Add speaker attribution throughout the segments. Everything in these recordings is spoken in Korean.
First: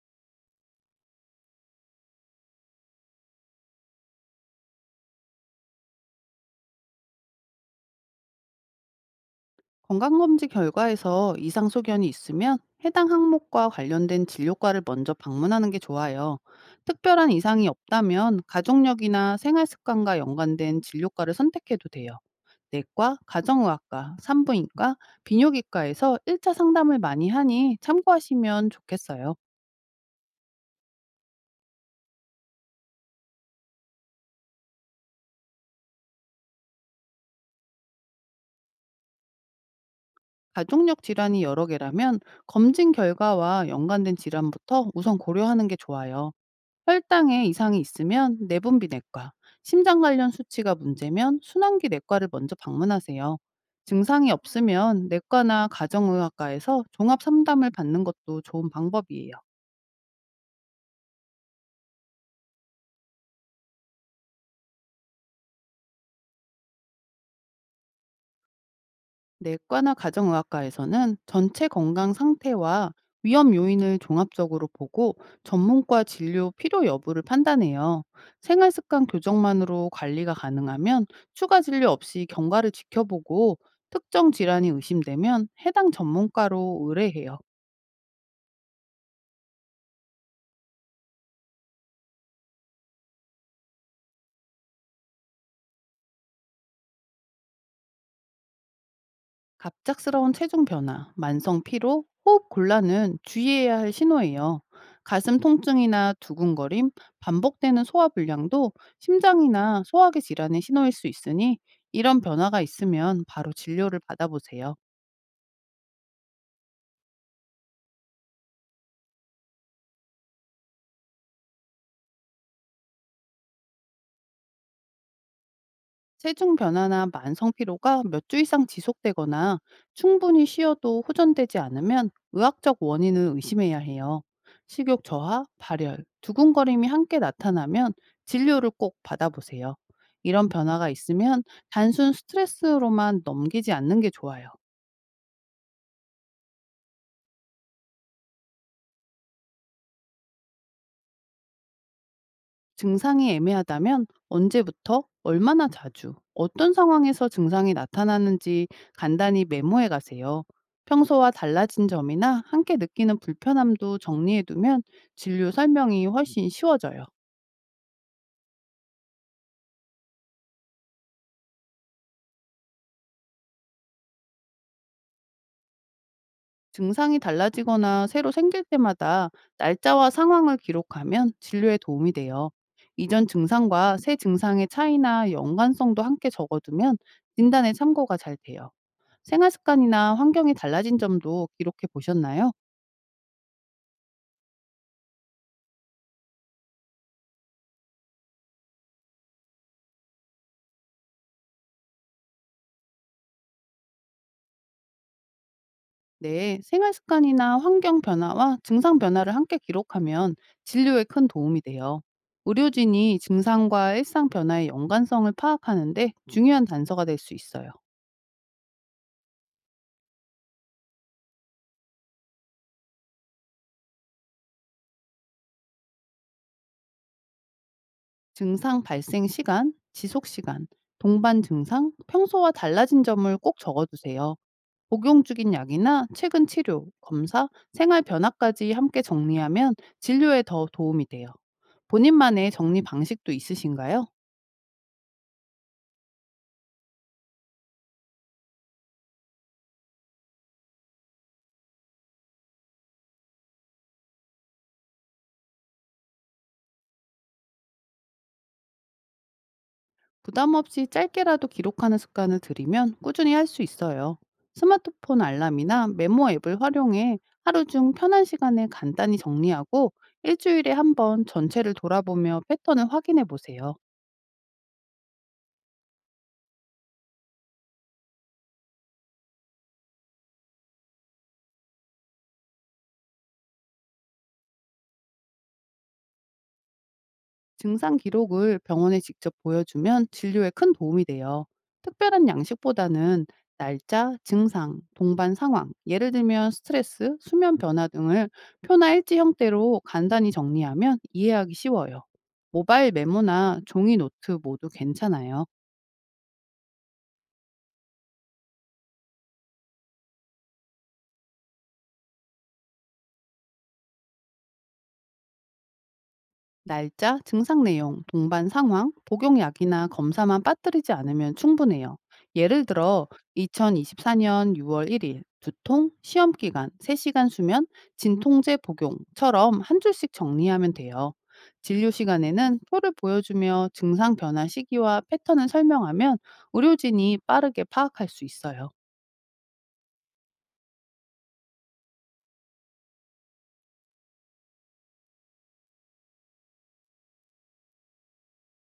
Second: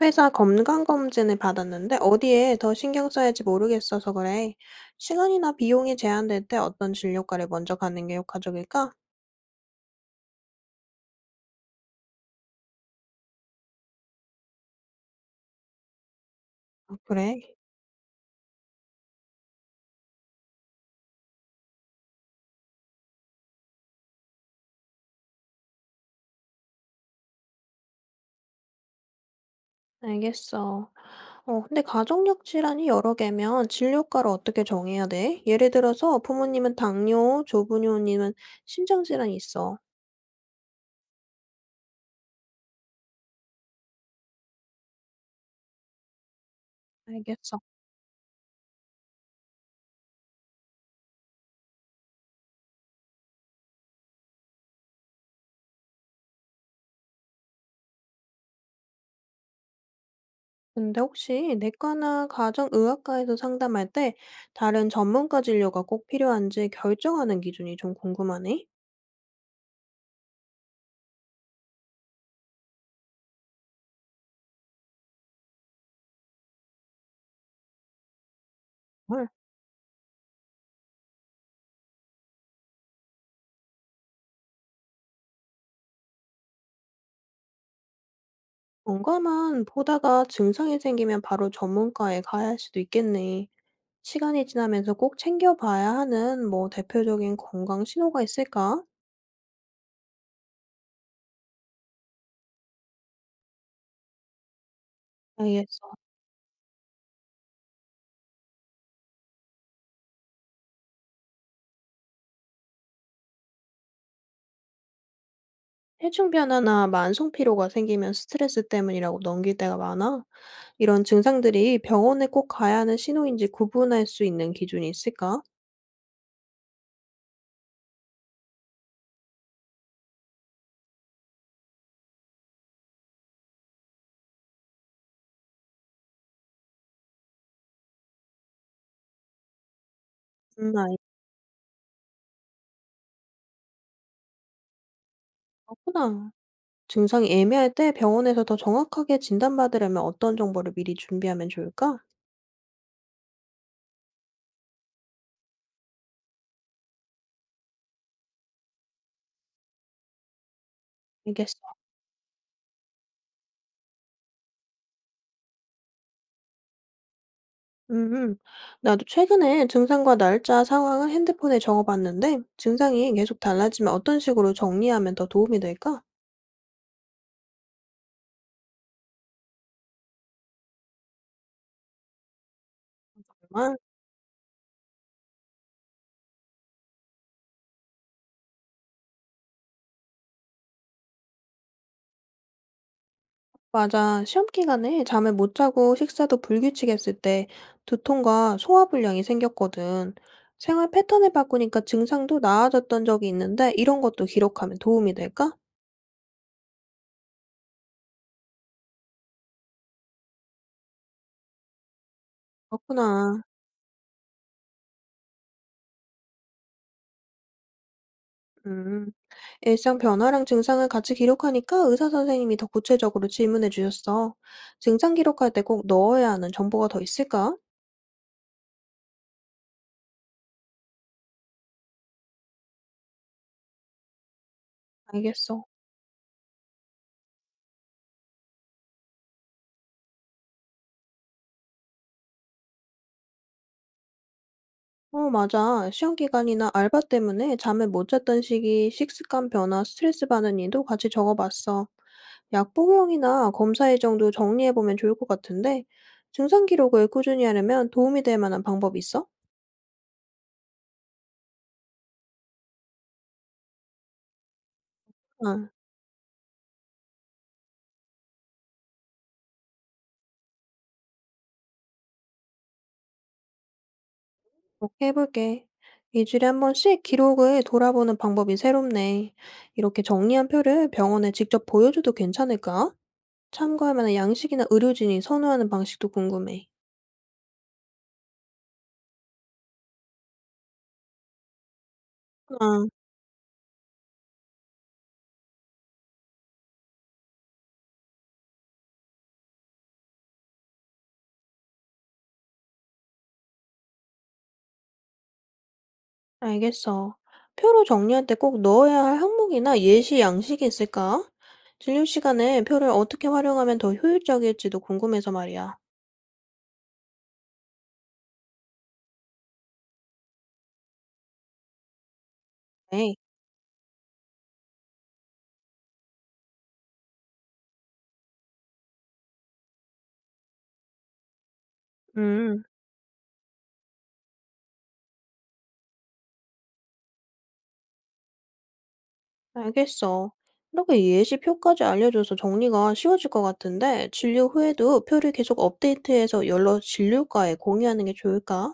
Speaker 1: 회사 건강검진을 받았는데 어디에 더 신경 써야지 모르겠어서 그래. 시간이나 비용이 제한될 때 어떤 진료과를 먼저 가는 게 효과적일까?
Speaker 2: 건강검진 결과에서 이상 소견이 있으면 해당 항목과 관련된 진료과를 먼저 방문하는 게 좋아요.
Speaker 1: 아,
Speaker 2: 특별한
Speaker 1: 그래.
Speaker 2: 이상이 없다면 가족력이나 생활습관과 연관된 진료과를 선택해도 돼요. 내과, 가정의학과, 산부인과, 비뇨기과에서 1차 상담을 많이 하니 참고하시면 좋겠어요.
Speaker 1: 알겠어. 근데 가족력 질환이 여러 개면 진료과를 어떻게 정해야 돼? 예를 들어서 부모님은 당뇨, 조부모님은 심장질환이 있어.
Speaker 2: 가족력 질환이 여러 개라면 검진 결과와 연관된 질환부터 우선 고려하는 게 좋아요. 혈당에
Speaker 1: 알겠어.
Speaker 2: 이상이 있으면 내분비 내과, 심장 관련 수치가 문제면 순환기 내과를 먼저 방문하세요. 증상이 없으면 내과나 가정의학과에서 종합 상담을 받는 것도 좋은 방법이에요.
Speaker 1: 근데 혹시 내과나 가정의학과에서 상담할 때 다른 전문가 진료가 꼭 필요한지 결정하는 기준이 좀 궁금하네?
Speaker 2: 내과나 가정의학과에서는 전체 건강 상태와 위험 요인을 종합적으로 보고 전문과 진료 필요 여부를 판단해요. 생활 습관 교정만으로 관리가 가능하면 추가 진료 없이 경과를 지켜보고 특정 질환이 의심되면 해당 전문가로 의뢰해요.
Speaker 1: 경과만 보다가 증상이 생기면 바로 전문가에 가야 할 수도 있겠네. 시간이 지나면서 꼭 챙겨봐야 하는 뭐 대표적인 건강 신호가 있을까?
Speaker 2: 갑작스러운 체중 변화, 만성 피로, 호흡 곤란은 주의해야 할 신호예요. 가슴
Speaker 1: 알겠어.
Speaker 2: 통증이나 두근거림, 반복되는 소화 불량도 심장이나 소화기 질환의 신호일 수 있으니 이런 변화가 있으면 바로 진료를 받아보세요.
Speaker 1: 체중 변화나 만성 피로가 생기면 스트레스 때문이라고 넘길 때가 많아. 이런 증상들이 병원에 꼭 가야 하는 신호인지 구분할 수 있는 기준이 있을까?
Speaker 2: 체중 변화나 만성 피로가 몇 주 이상 지속되거나 충분히 쉬어도 호전되지 않으면 의학적 원인을 의심해야 해요. 식욕 저하, 발열, 두근거림이 함께 나타나면 진료를 꼭 받아보세요. 이런
Speaker 1: 아,
Speaker 2: 변화가 있으면 단순 스트레스로만 넘기지 않는 게 좋아요.
Speaker 1: 그렇구나. 증상이 애매할 때 병원에서 더 정확하게 진단받으려면 어떤 정보를 미리 준비하면 좋을까?
Speaker 2: 증상이 애매하다면 언제부터, 얼마나 자주, 어떤 상황에서 증상이 나타나는지 간단히 메모해 가세요. 평소와
Speaker 1: 알겠어.
Speaker 2: 달라진 점이나 함께 느끼는 불편함도 정리해 두면 진료 설명이 훨씬 쉬워져요.
Speaker 1: 음, 나도 최근에 증상과 날짜, 상황을 핸드폰에 적어봤는데, 증상이 계속 달라지면 어떤 식으로 정리하면 더 도움이 될까?
Speaker 2: 증상이 달라지거나 새로 생길 때마다 날짜와 상황을 기록하면 진료에 도움이 돼요. 이전
Speaker 1: 정말?
Speaker 2: 증상과 새 증상의 차이나 연관성도 함께 적어두면 진단에 참고가 잘 돼요. 생활 습관이나 환경이 달라진 점도 기록해 보셨나요?
Speaker 1: 맞아. 시험 기간에 잠을 못 자고 식사도 불규칙했을 때 두통과 소화불량이 생겼거든. 생활 패턴을 바꾸니까 증상도 나아졌던 적이 있는데, 이런 것도 기록하면 도움이 될까?
Speaker 2: 네, 생활 습관이나 환경 변화와 증상 변화를 함께 기록하면 진료에 큰 도움이 돼요. 의료진이
Speaker 1: 그렇구나.
Speaker 2: 증상과 일상 변화의 연관성을 파악하는데 중요한 단서가 될 수 있어요.
Speaker 1: 음, 일상 변화랑 증상을 같이 기록하니까 의사 선생님이 더 구체적으로 질문해 주셨어. 증상 기록할 때 꼭 넣어야 하는 정보가 더 있을까?
Speaker 2: 증상 발생 시간, 지속 시간, 동반 증상, 평소와 달라진 점을 꼭 적어두세요. 복용 중인
Speaker 1: 알겠어.
Speaker 2: 약이나 최근 치료, 검사, 생활 변화까지 함께 정리하면 진료에 더 도움이 돼요. 본인만의 정리 방식도 있으신가요?
Speaker 1: 어, 맞아. 시험 기간이나 알바 때문에 잠을 못 잤던 시기, 식습관 변화, 스트레스 받는 일도 같이 적어봤어. 약 복용이나 검사 일정도 정리해 보면 좋을 것 같은데, 증상 기록을 꾸준히 하려면 도움이 될 만한 방법 있어?
Speaker 2: 부담 없이 짧게라도 기록하는 습관을 들이면 꾸준히 할 수 있어요. 스마트폰
Speaker 1: 응.
Speaker 2: 알람이나 메모 앱을 활용해 하루 중 편한 시간에 간단히 정리하고 일주일에 한번 전체를 돌아보며 패턴을 확인해 보세요.
Speaker 1: 꼭 해볼게. 이 주일에 한 번씩 기록을 돌아보는 방법이 새롭네. 이렇게 정리한 표를 병원에 직접 보여줘도 괜찮을까? 참고할 만한 양식이나 의료진이 선호하는 방식도 궁금해.
Speaker 2: 증상 기록을 병원에 직접 보여주면 진료에 큰 도움이 돼요. 특별한
Speaker 1: 아,
Speaker 2: 양식보다는 날짜, 증상, 동반 상황, 예를 들면 스트레스, 수면 변화 등을 표나 일지 형태로 간단히 정리하면 이해하기 쉬워요. 모바일 메모나 종이 노트 모두 괜찮아요.
Speaker 1: 알겠어. 표로 정리할 때 꼭 넣어야 할 항목이나 예시 양식이 있을까? 진료 시간에 표를 어떻게 활용하면 더 효율적일지도 궁금해서 말이야.
Speaker 2: 날짜, 증상 내용, 동반 상황, 복용약이나 검사만 빠뜨리지 않으면 충분해요. 예를 들어
Speaker 1: 네.
Speaker 2: 2024년 6월 1일 두통, 시험 기간, 3시간 수면, 진통제 복용처럼 한 줄씩 정리하면 돼요. 진료 시간에는
Speaker 1: 음.
Speaker 2: 표를 보여주며 증상 변화 시기와 패턴을 설명하면 의료진이 빠르게 파악할 수 있어요.
Speaker 1: 알겠어. 이렇게 예시표까지 알려줘서 정리가 쉬워질 것 같은데, 진료 후에도 표를 계속 업데이트해서 여러 진료과에 공유하는 게 좋을까?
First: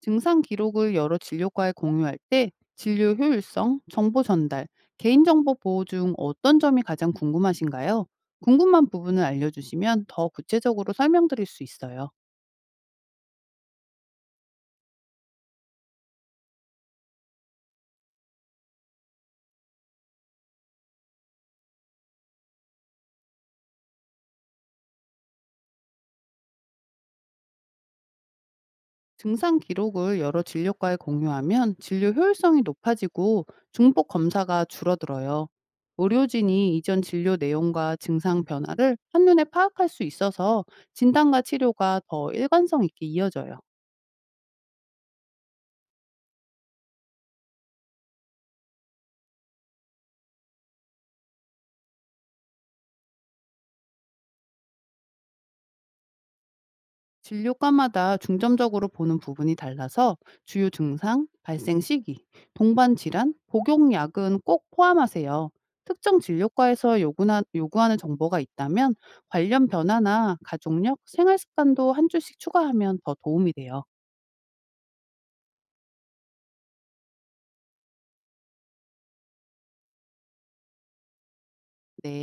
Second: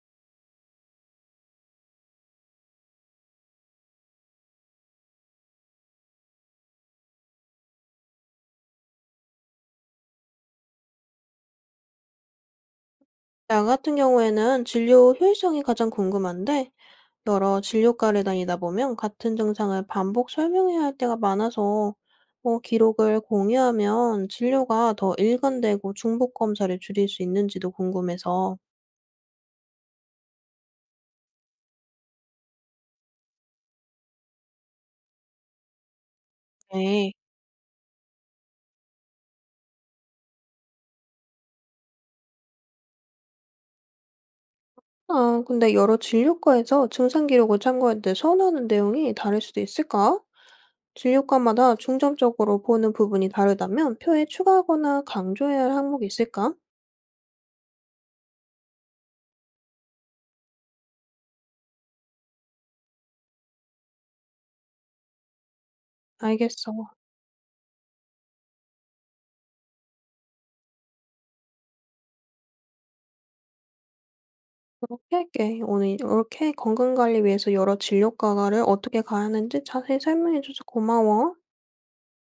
Speaker 2: 증상 기록을 여러 진료과에 공유할 때 진료 효율성, 정보 전달, 개인정보 보호 중 어떤 점이 가장 궁금하신가요? 궁금한 부분을 알려주시면 더 구체적으로 설명드릴 수 있어요.
Speaker 1: 나 같은 경우에는 진료 효율성이 가장 궁금한데, 여러 진료과를 다니다 보면 같은 증상을 반복 설명해야 할 때가 많아서, 뭐 기록을 공유하면 진료가 더 일관되고 중복 검사를 줄일 수 있는지도 궁금해서.
Speaker 2: 증상 기록을 여러 진료과에 공유하면 진료 효율성이 높아지고 중복 검사가 줄어들어요. 의료진이 이전
Speaker 1: 네.
Speaker 2: 진료 내용과 증상 변화를 한눈에 파악할 수 있어서 진단과 치료가 더 일관성 있게 이어져요.
Speaker 1: 아, 근데 여러 진료과에서 증상 기록을 참고할 때 선호하는 내용이 다를 수도 있을까? 진료과마다 중점적으로 보는 부분이 다르다면 표에 추가하거나 강조해야 할 항목이 있을까?
Speaker 2: 진료과마다 중점적으로 보는 부분이 달라서 주요 증상, 발생 시기, 동반 질환, 복용 약은 꼭 포함하세요. 특정
Speaker 1: 알겠어.
Speaker 2: 진료과에서 요구나, 요구하는 정보가 있다면 관련 변화나 가족력, 생활 습관도 한 줄씩 추가하면 더 도움이 돼요.
Speaker 1: 그렇게 할게. 오늘 이렇게 건강관리 위해서 여러 진료과를 어떻게 가야 하는지 자세히 설명해줘서 고마워.
Speaker 2: 네.